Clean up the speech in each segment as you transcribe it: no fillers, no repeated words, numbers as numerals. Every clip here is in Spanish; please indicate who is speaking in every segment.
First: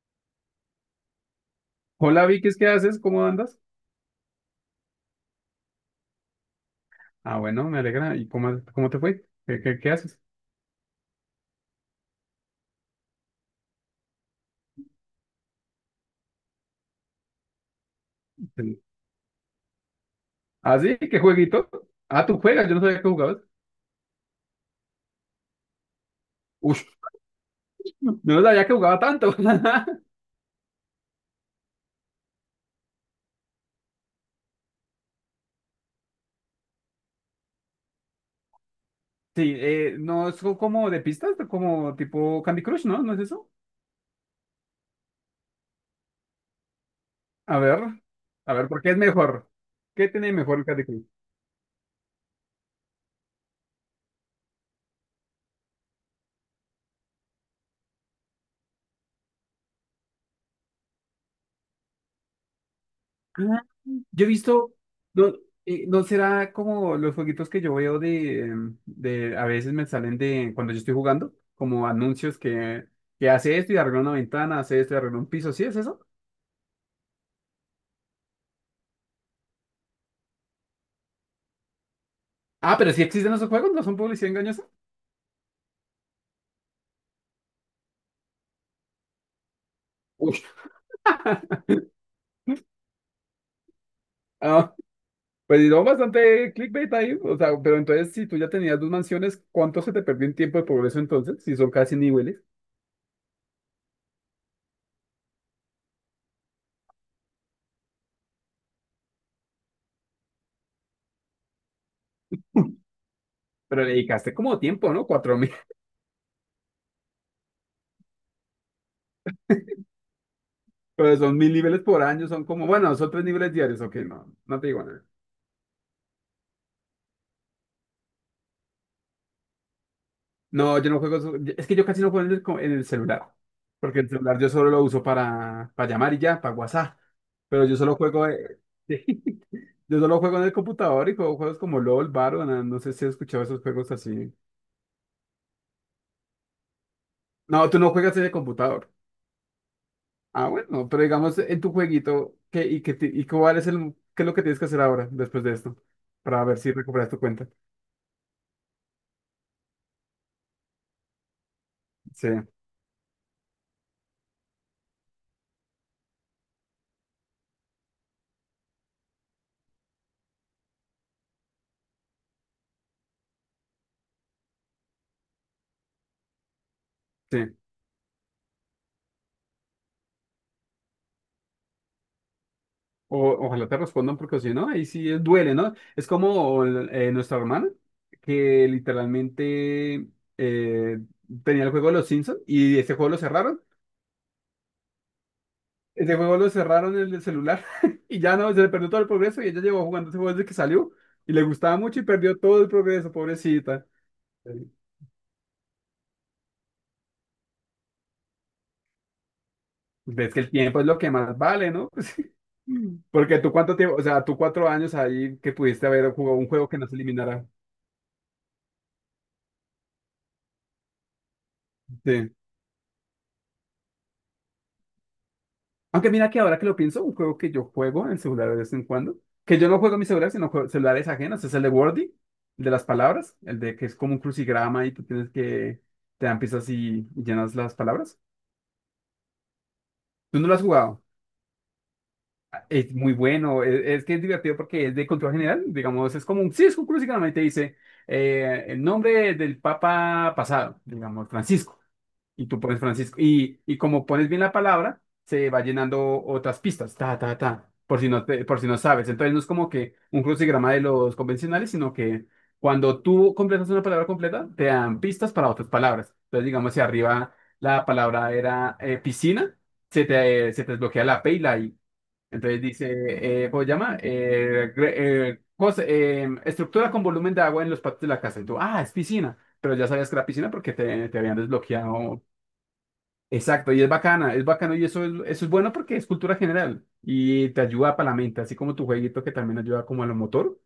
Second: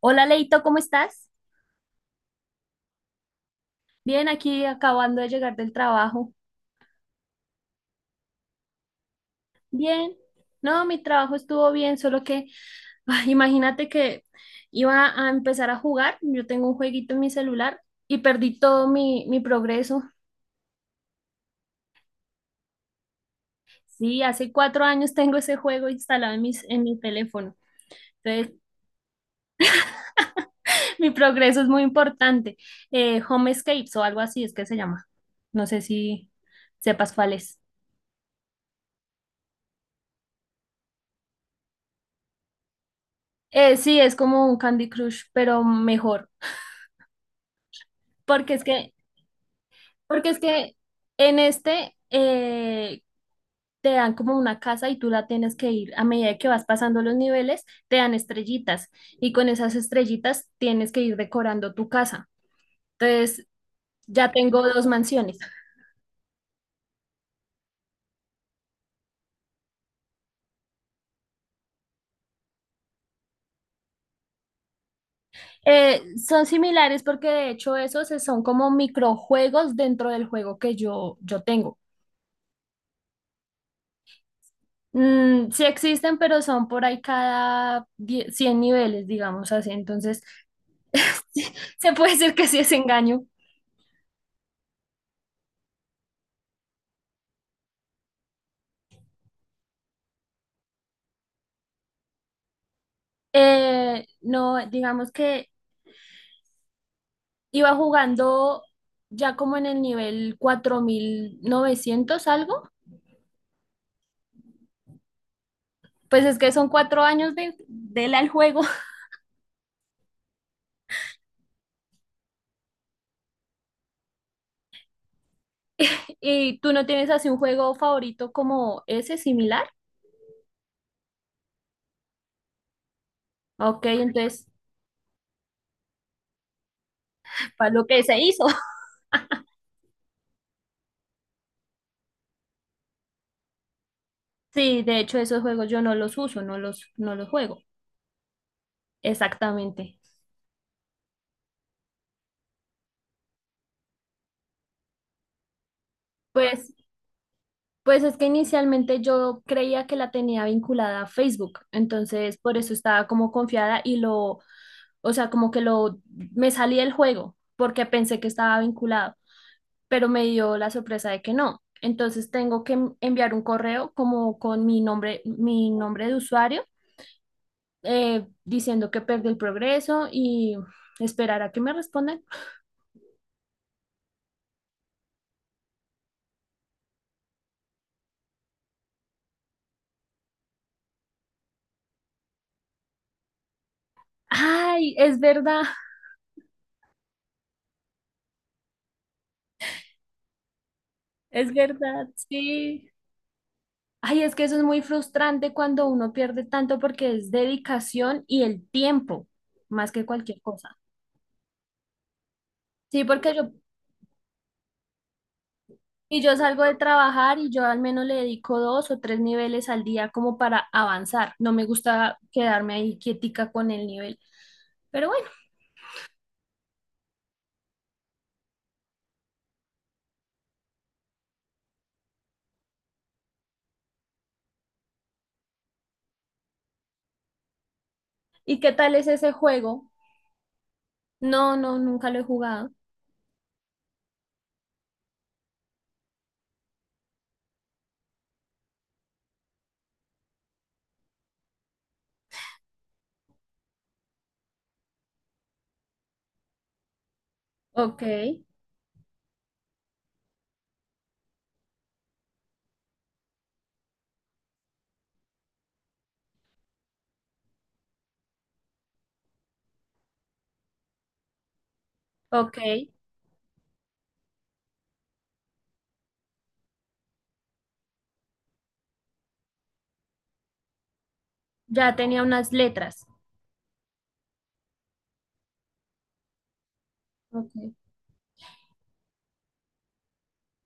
Speaker 1: Hola Leito, ¿cómo estás?
Speaker 2: Hola Vicky, ¿qué haces? ¿Cómo andas?
Speaker 1: Bien, aquí acabando de llegar del trabajo.
Speaker 2: Ah, bueno, me alegra. ¿Y cómo te fue? ¿Qué
Speaker 1: Bien.
Speaker 2: haces?
Speaker 1: No, mi trabajo estuvo bien, solo que ay, imagínate que iba a empezar a jugar. Yo tengo un jueguito en mi celular y perdí todo mi progreso.
Speaker 2: ¿Ah, sí? ¿Qué jueguito? Ah, tú juegas, yo no sabía que jugabas.
Speaker 1: Sí, hace 4 años tengo ese juego instalado en
Speaker 2: Uf,
Speaker 1: mi teléfono.
Speaker 2: yo no
Speaker 1: Entonces,
Speaker 2: sabía que jugaba tanto.
Speaker 1: mi progreso es muy importante. Home Escapes o algo así es que se llama. No sé si sepas cuál es.
Speaker 2: Sí, no es como de pistas, como tipo Candy Crush, ¿no? ¿No es eso?
Speaker 1: Sí, es como un Candy Crush, pero mejor.
Speaker 2: A ver, a
Speaker 1: Porque es
Speaker 2: ver, ¿por qué
Speaker 1: que
Speaker 2: es mejor? ¿Qué
Speaker 1: Porque
Speaker 2: tiene
Speaker 1: es
Speaker 2: mejor el
Speaker 1: que
Speaker 2: Candy Crush?
Speaker 1: en este te dan como una casa y tú la tienes que ir a medida que vas pasando los niveles, te dan estrellitas y con esas estrellitas tienes que ir decorando tu casa. Entonces,
Speaker 2: Yo he
Speaker 1: ya tengo
Speaker 2: visto,
Speaker 1: dos
Speaker 2: no,
Speaker 1: mansiones.
Speaker 2: no será como los jueguitos que yo veo de, de, a veces me salen de, cuando yo estoy jugando, como anuncios que hace esto y arregla una ventana, hace esto y arregla un piso, ¿sí es eso?
Speaker 1: Son similares porque de hecho esos son como microjuegos dentro del juego que yo tengo.
Speaker 2: Ah, pero sí existen esos juegos, ¿no son publicidad engañosa?
Speaker 1: Sí existen, pero son por ahí cada 100 niveles, digamos así. Entonces,
Speaker 2: Uy,
Speaker 1: se puede decir que sí es engaño.
Speaker 2: Ah, pues no, bastante clickbait ahí, o sea, pero entonces si tú ya tenías dos mansiones, ¿cuánto se te perdió en tiempo de progreso entonces? Si son casi niveles,
Speaker 1: No, digamos que iba jugando ya como en el nivel 4.900 algo.
Speaker 2: pero le dedicaste como tiempo, ¿no? 4000.
Speaker 1: Pues es que son 4 años del al juego.
Speaker 2: Pero son 1000 niveles por año, son como, bueno, son tres niveles diarios, ok, no, no te digo nada.
Speaker 1: ¿Y tú no tienes así un juego favorito como ese similar?
Speaker 2: No, yo no juego. Es que yo casi no juego en el, en el celular.
Speaker 1: Ok,
Speaker 2: Porque el celular
Speaker 1: entonces,
Speaker 2: yo solo lo uso para llamar y ya, para WhatsApp. Pero
Speaker 1: para
Speaker 2: yo
Speaker 1: lo
Speaker 2: solo
Speaker 1: que se
Speaker 2: juego.
Speaker 1: hizo.
Speaker 2: Yo solo juego en el computador y juego juegos como LOL, Valorant. No sé si has escuchado esos juegos así.
Speaker 1: Sí, de hecho esos juegos yo no los uso, no los juego.
Speaker 2: No, tú no juegas en el computador.
Speaker 1: Exactamente.
Speaker 2: Ah, bueno, pero digamos en tu jueguito, ¿qué, y, qué, ti- y cuál es el, qué es lo que tienes que hacer ahora, después de esto? Para ver
Speaker 1: Pues,
Speaker 2: si recuperas tu cuenta.
Speaker 1: pues es que inicialmente yo creía que la tenía vinculada a Facebook,
Speaker 2: Sí,
Speaker 1: entonces por eso estaba como confiada y lo o sea, como que me salí del juego porque pensé que estaba vinculado, pero me dio la sorpresa de que no. Entonces tengo que enviar un correo como con mi nombre de usuario,
Speaker 2: sí.
Speaker 1: diciendo que perdí el progreso y esperar a que me respondan.
Speaker 2: O, ojalá te respondan porque si no, ahí sí duele, ¿no? Es como nuestra hermana que literalmente eh, tenía el juego de los Simpsons y ese juego lo cerraron.
Speaker 1: Ay, es verdad.
Speaker 2: Ese juego lo cerraron en el celular y ya no, se le perdió todo el progreso y ella llevó jugando ese juego desde que salió y le
Speaker 1: Es
Speaker 2: gustaba mucho y
Speaker 1: verdad,
Speaker 2: perdió todo el
Speaker 1: sí.
Speaker 2: progreso, pobrecita.
Speaker 1: Ay, es que eso es
Speaker 2: Sí.
Speaker 1: muy frustrante cuando uno pierde tanto porque es dedicación y el tiempo, más que
Speaker 2: Ves
Speaker 1: cualquier
Speaker 2: que el
Speaker 1: cosa.
Speaker 2: tiempo es lo que más vale, ¿no? Pues,
Speaker 1: Sí, porque
Speaker 2: porque
Speaker 1: yo
Speaker 2: tú cuánto tiempo, o sea, tú 4 años ahí que pudiste haber
Speaker 1: y yo
Speaker 2: jugado un
Speaker 1: salgo
Speaker 2: juego
Speaker 1: de
Speaker 2: que no se
Speaker 1: trabajar
Speaker 2: eliminara.
Speaker 1: y yo al menos le dedico dos o tres niveles al día como para avanzar. No me gusta
Speaker 2: Sí.
Speaker 1: quedarme ahí quietica con el nivel. Pero bueno,
Speaker 2: Aunque mira que ahora que lo pienso, un juego que yo juego en celular de vez en cuando, que yo no juego en mi celular, sino juego celulares ajenos, es el de Wordy, el de las palabras, el de que es como un crucigrama y tú tienes que, te dan pistas y llenas las palabras.
Speaker 1: ¿y qué tal es ese juego?
Speaker 2: ¿Tú no lo has jugado?
Speaker 1: No, no, nunca lo he jugado.
Speaker 2: Es muy bueno, es que es divertido porque es de control general, digamos, es como un Cisco Cruz y te dice el nombre del Papa pasado, digamos, Francisco, y tú pones Francisco, y como pones bien la palabra, se va llenando otras pistas, ta, ta, ta, por
Speaker 1: Ok,
Speaker 2: si no, por si no sabes, entonces no es como que un crucigrama de los convencionales, sino que cuando tú completas una palabra completa, te dan pistas para otras palabras, entonces digamos, si arriba la palabra era piscina, se te desbloquea la P y la I.
Speaker 1: ok.
Speaker 2: Entonces dice, ¿cómo se llama? Estructura con volumen de agua en los patios de la casa. Y tú, ah, es piscina. Pero ya sabías que era piscina porque te habían
Speaker 1: Ya tenía
Speaker 2: desbloqueado.
Speaker 1: unas letras.
Speaker 2: Exacto, y es bacana, es bacano y eso es bueno porque es cultura general y
Speaker 1: Ok,
Speaker 2: te ayuda para la mente, así como tu jueguito que también ayuda como a lo motor,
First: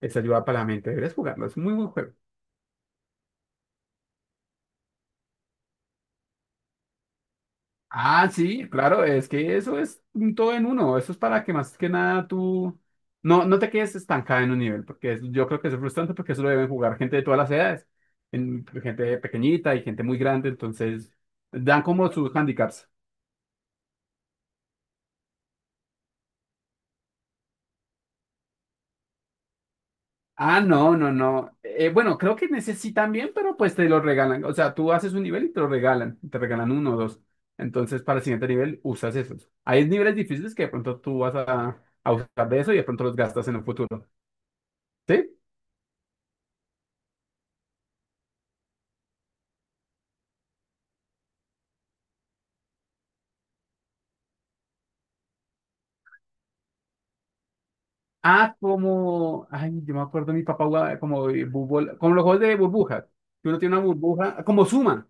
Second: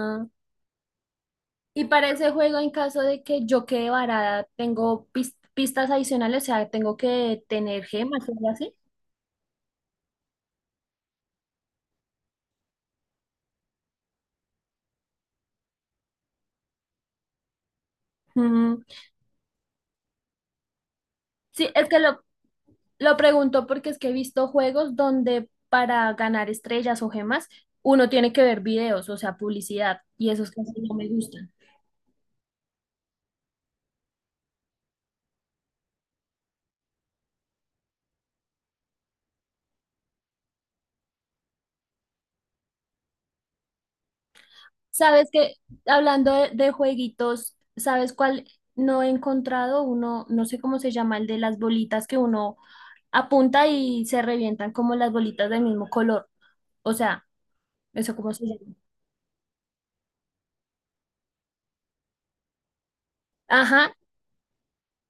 Speaker 2: eso ayuda para la mente. Deberías jugarlo, es muy
Speaker 1: Y
Speaker 2: buen
Speaker 1: para
Speaker 2: juego.
Speaker 1: ese juego, en caso de que yo quede varada, tengo pistas adicionales, o sea, tengo que tener gemas
Speaker 2: Ah,
Speaker 1: o algo
Speaker 2: sí,
Speaker 1: así.
Speaker 2: claro, es que eso es un todo en uno. Eso es para que más que nada tú no te quedes estancada en un nivel, porque yo creo que eso es frustrante porque eso lo deben jugar gente de todas las edades,
Speaker 1: Mm,
Speaker 2: gente pequeñita y gente muy grande, entonces
Speaker 1: Sí,
Speaker 2: dan
Speaker 1: es que
Speaker 2: como
Speaker 1: lo,
Speaker 2: sus handicaps.
Speaker 1: Lo pregunto porque es que he visto juegos donde para ganar estrellas o gemas uno tiene que ver videos, o sea, publicidad, y esos
Speaker 2: Ah,
Speaker 1: casi no
Speaker 2: no,
Speaker 1: me
Speaker 2: no,
Speaker 1: gustan.
Speaker 2: no. Bueno, creo que necesitan bien, pero pues te lo regalan. O sea, tú haces un nivel y te lo regalan, te regalan uno o dos. Entonces, para el siguiente nivel usas esos. Hay niveles difíciles que de pronto tú vas a usar de eso y de pronto los gastas en el futuro.
Speaker 1: Sabes
Speaker 2: ¿Sí?
Speaker 1: que, hablando de jueguitos, ¿sabes cuál no he encontrado? Uno, no sé cómo se llama, el de las bolitas que uno apunta y se revientan como las bolitas del mismo color. O sea, ¿eso cómo se
Speaker 2: Ah,
Speaker 1: llama?
Speaker 2: como, ay, yo me acuerdo, mi papá jugaba como de como los juegos de burbujas, que uno tiene una
Speaker 1: Ajá.
Speaker 2: burbuja, como Suma.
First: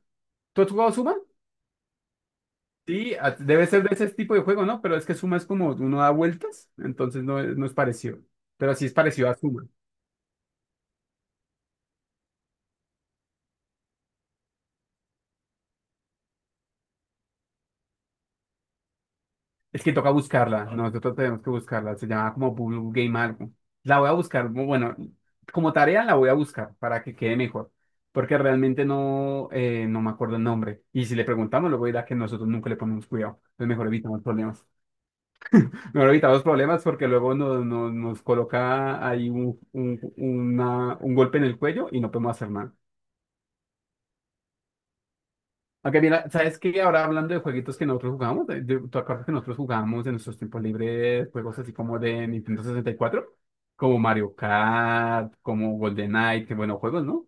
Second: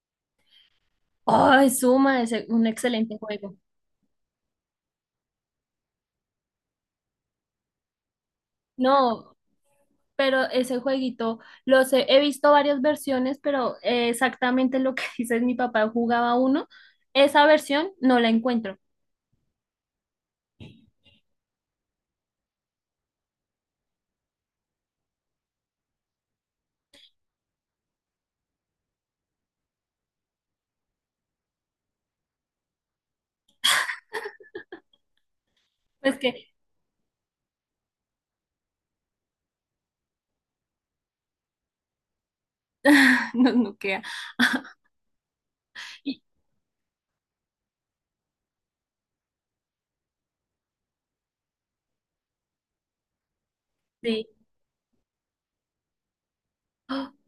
Speaker 2: ¿Tú has jugado Suma?
Speaker 1: Ay, suma, es un
Speaker 2: Sí,
Speaker 1: excelente juego.
Speaker 2: debe ser de ese tipo de juego, ¿no? Pero es que Suma es como uno da vueltas, entonces no es parecido. Pero sí es parecido a
Speaker 1: No,
Speaker 2: Suma.
Speaker 1: pero ese jueguito los he visto, varias versiones, pero exactamente lo que dices, mi papá jugaba uno, esa versión no la encuentro.
Speaker 2: Es que toca buscarla, nosotros tenemos que buscarla, se llama como Blue Game algo. La voy a buscar, bueno, como tarea la voy a buscar para que quede mejor, porque realmente no, no me acuerdo el nombre. Y si le preguntamos, luego dirá que nosotros nunca le ponemos cuidado, entonces mejor evitamos problemas. Mejor
Speaker 1: Pues
Speaker 2: evitamos
Speaker 1: que
Speaker 2: problemas porque luego nos coloca ahí un golpe en el cuello y no podemos hacer nada.
Speaker 1: no, no queda.
Speaker 2: Aunque
Speaker 1: Y,
Speaker 2: mira, ¿sabes qué? Ahora hablando de jueguitos que nosotros jugamos, ¿tú acuerdas que nosotros jugamos en nuestros tiempos libres juegos así como de Nintendo 64? Como
Speaker 1: sí.
Speaker 2: Mario Kart, como GoldenEye, que buenos juegos,
Speaker 1: ¡Ah!
Speaker 2: ¿no?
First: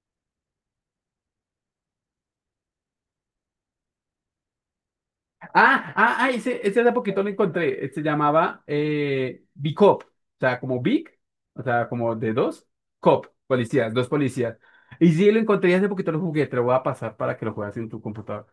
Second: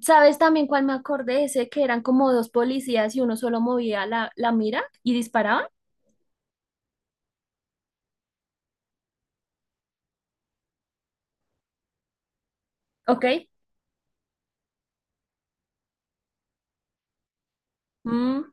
Speaker 1: ¿Sabes también cuál me acordé? Ese que eran como dos policías y uno solo movía la mira y disparaba.
Speaker 2: Ah, ah, ah, ese hace poquito lo encontré. Se llamaba Bicop, o sea, como Big, o sea, como de dos,
Speaker 1: Ok.
Speaker 2: Cop, policías, dos policías. Y sí, lo encontré y hace poquito, lo jugué, te lo voy a pasar para que lo juegues en tu
Speaker 1: Mm,
Speaker 2: computador.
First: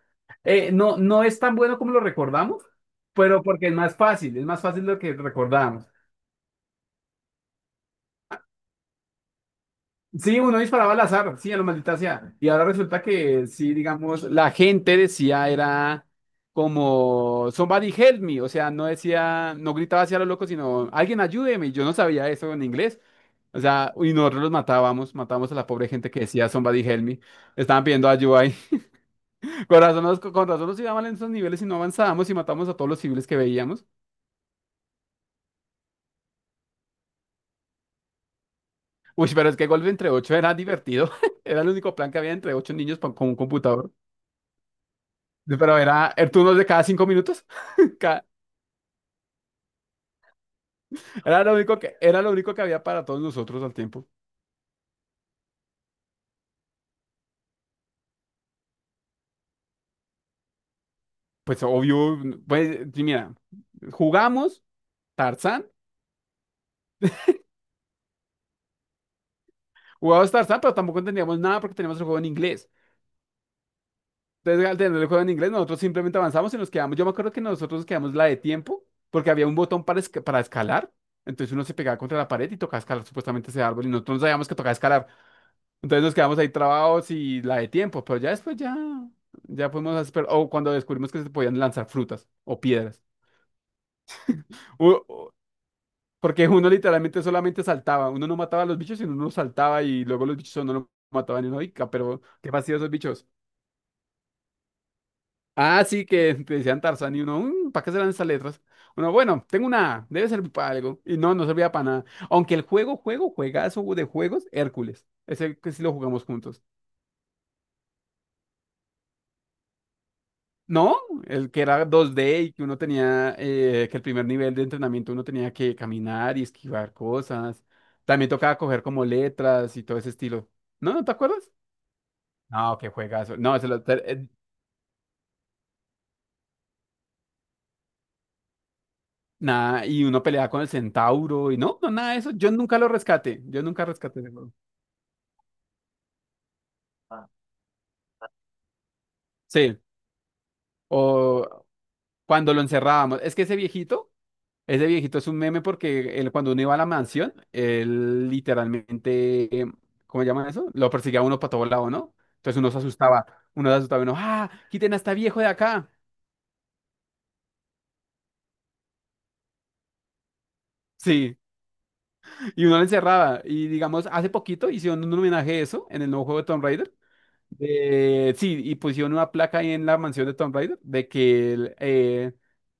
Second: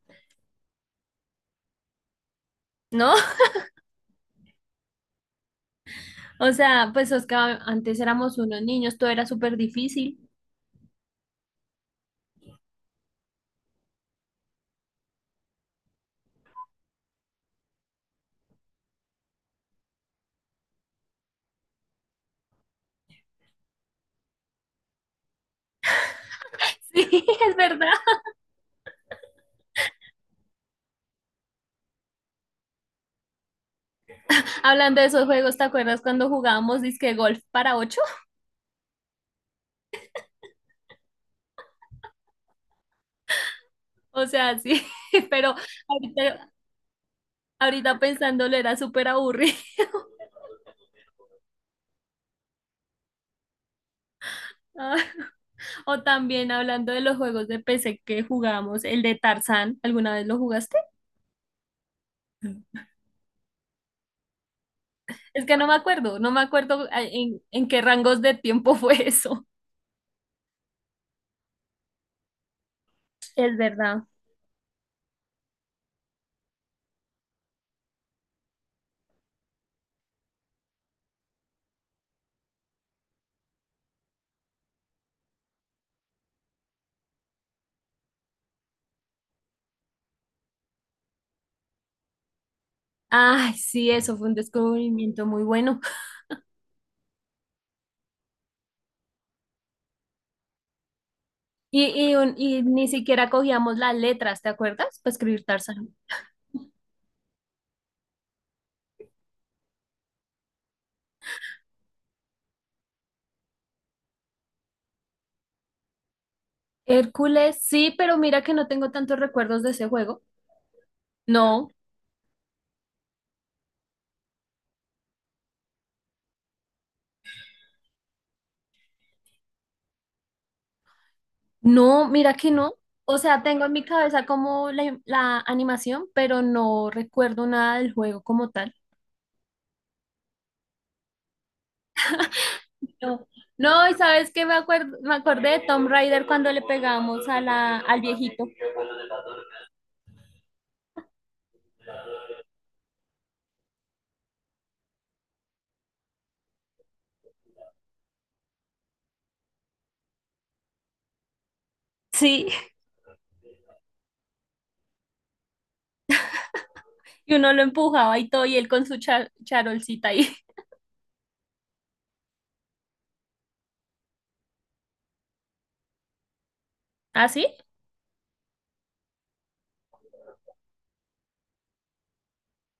Speaker 2: No, no es tan bueno como lo recordamos,
Speaker 1: no.
Speaker 2: pero porque es más fácil de lo que recordamos.
Speaker 1: O sea, pues Oscar, antes éramos unos niños, todo era súper difícil.
Speaker 2: Sí, uno disparaba al azar, sí, a lo maldita sea. Y ahora resulta que sí, digamos, la gente decía era como somebody help me, o sea, no decía, no gritaba hacia los locos, sino alguien ayúdeme. Y yo no sabía eso en inglés. O sea, y nosotros los matábamos, matábamos a la pobre gente que decía somebody help me.
Speaker 1: Sí, es
Speaker 2: Estaban
Speaker 1: verdad.
Speaker 2: pidiendo ayuda ahí. Con razón nos iba mal en esos niveles y no avanzábamos y matábamos a todos los civiles que veíamos.
Speaker 1: Hablando de esos juegos, ¿te acuerdas cuando jugábamos disque golf para ocho?
Speaker 2: Uy, pero es que golpe entre ocho era divertido. Era el único plan que había entre ocho niños con un computador.
Speaker 1: O sea, sí, pero
Speaker 2: Pero era el
Speaker 1: ahorita,
Speaker 2: turno de cada 5 minutos.
Speaker 1: ahorita
Speaker 2: Cada-
Speaker 1: pensándolo era súper aburrido.
Speaker 2: era lo único que había para todos nosotros al tiempo.
Speaker 1: Ah, O también hablando de los juegos de PC que jugamos, el de Tarzán, ¿alguna vez lo jugaste?
Speaker 2: Pues obvio, pues y mira, jugamos
Speaker 1: Es que
Speaker 2: Tarzán,
Speaker 1: no me acuerdo en qué rangos de tiempo fue eso.
Speaker 2: jugamos Tarzán, pero tampoco entendíamos nada porque teníamos el juego en inglés.
Speaker 1: Es verdad.
Speaker 2: Entonces, al tener el juego en inglés, nosotros simplemente avanzamos y nos quedamos. Yo me acuerdo que nosotros nos quedamos la de tiempo, porque había un botón para, para escalar. Entonces uno se pegaba contra la pared y tocaba escalar supuestamente ese árbol y nosotros no sabíamos que tocaba escalar. Entonces nos quedamos ahí trabados y la de tiempo, pero ya después ya fuimos a o cuando descubrimos que se podían lanzar frutas o piedras.
Speaker 1: Ay, sí, eso fue un
Speaker 2: U-
Speaker 1: descubrimiento
Speaker 2: u-
Speaker 1: muy bueno.
Speaker 2: porque uno literalmente solamente saltaba, uno no mataba a los bichos, sino uno no saltaba y luego los bichos no lo mataban y uno,
Speaker 1: Y,
Speaker 2: "Ica,
Speaker 1: y,
Speaker 2: pero
Speaker 1: un-
Speaker 2: qué
Speaker 1: y
Speaker 2: fastidio
Speaker 1: ni
Speaker 2: esos bichos.
Speaker 1: siquiera cogíamos las letras, ¿te acuerdas? Para escribir
Speaker 2: Ah,
Speaker 1: Tarzán.
Speaker 2: sí, que te decían Tarzán y uno, ¿para qué serán esas letras? Uno, bueno, tengo una A, debe servir para algo. Y no, no servía para nada. Aunque el juegazo de juegos, Hércules. Es el que sí lo jugamos juntos.
Speaker 1: Hércules, sí, pero mira que no tengo tantos recuerdos de ese juego.
Speaker 2: No, el que
Speaker 1: No.
Speaker 2: era 2D y que uno tenía, que el primer nivel de entrenamiento uno tenía que caminar y esquivar cosas. También tocaba coger como letras y todo ese estilo. ¿No? ¿No te acuerdas?
Speaker 1: No, mira que no.
Speaker 2: No, qué
Speaker 1: O
Speaker 2: juegazo.
Speaker 1: sea,
Speaker 2: No,
Speaker 1: tengo en mi cabeza como la animación, pero no recuerdo nada del juego como tal.
Speaker 2: nada, y uno peleaba con el centauro y no, no, nada de eso. Yo nunca lo
Speaker 1: No,
Speaker 2: rescaté. Yo nunca
Speaker 1: no, y
Speaker 2: rescaté ese
Speaker 1: sabes que
Speaker 2: juego.
Speaker 1: me acuerdo, me acordé de Tomb Raider cuando le pegamos a la, al viejito.
Speaker 2: Sí, o cuando lo encerrábamos. Es que ese viejito Ese viejito es un meme porque él, cuando uno iba a la mansión, él literalmente, ¿cómo se llama eso? Lo perseguía a uno para todos lados, ¿no?
Speaker 1: Sí,
Speaker 2: Entonces uno se asustaba, uno, ¡ah! Quiten a este viejo de acá.
Speaker 1: y uno lo empujaba y todo, y él con su charolcita ahí.
Speaker 2: Sí, y uno le encerraba. Y digamos, hace poquito hicieron un homenaje a eso en el nuevo juego de Tomb Raider.
Speaker 1: ¿Ah, sí?
Speaker 2: Sí, y pusieron una placa ahí en la mansión de Tom Raider de que el, eh,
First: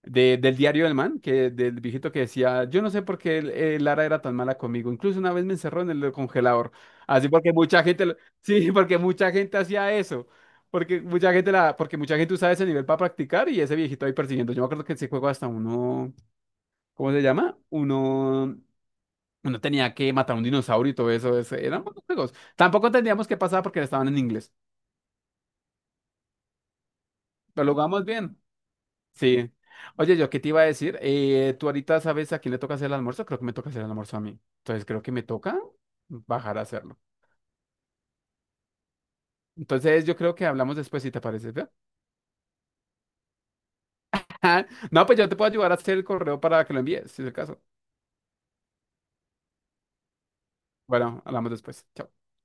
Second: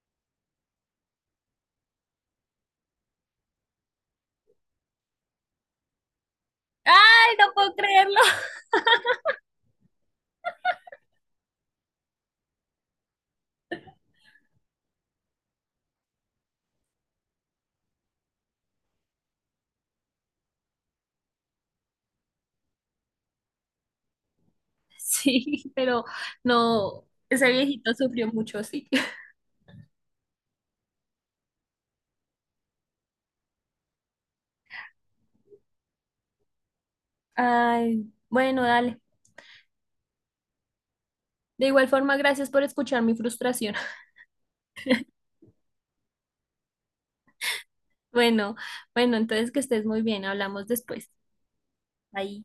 Speaker 2: de- del diario del man, que del viejito que decía, yo no sé por qué Lara era tan mala conmigo. Incluso una vez me encerró en el congelador. Así
Speaker 1: ¡Ay,
Speaker 2: porque
Speaker 1: no puedo
Speaker 2: mucha gente,
Speaker 1: creerlo!
Speaker 2: sí, porque mucha gente hacía eso. Porque mucha gente usaba ese nivel para practicar y ese viejito ahí persiguiendo. Yo me acuerdo que ese juego hasta uno, ¿cómo se llama? Uno tenía que matar a un dinosaurio y todo eso. Eran buenos juegos. Tampoco entendíamos qué pasaba porque estaban en inglés.
Speaker 1: Sí, pero no, ese
Speaker 2: Pero lo
Speaker 1: viejito
Speaker 2: jugamos
Speaker 1: sufrió
Speaker 2: bien.
Speaker 1: mucho, sí.
Speaker 2: Sí. Oye, yo qué te iba a decir, tú ahorita sabes a quién le toca hacer el almuerzo, creo que me toca hacer el almuerzo a mí. Entonces creo que me toca bajar a hacerlo.
Speaker 1: Ay, bueno, dale.
Speaker 2: Entonces yo creo que hablamos después si te parece.
Speaker 1: De
Speaker 2: ¿Ve?
Speaker 1: igual forma, gracias por escuchar mi frustración.
Speaker 2: No, pues yo te puedo ayudar a hacer el correo para que lo envíes, si es el caso.
Speaker 1: Bueno, bueno, entonces que estés muy bien, hablamos después.
Speaker 2: Bueno, hablamos después. Chao.
Speaker 1: Ahí.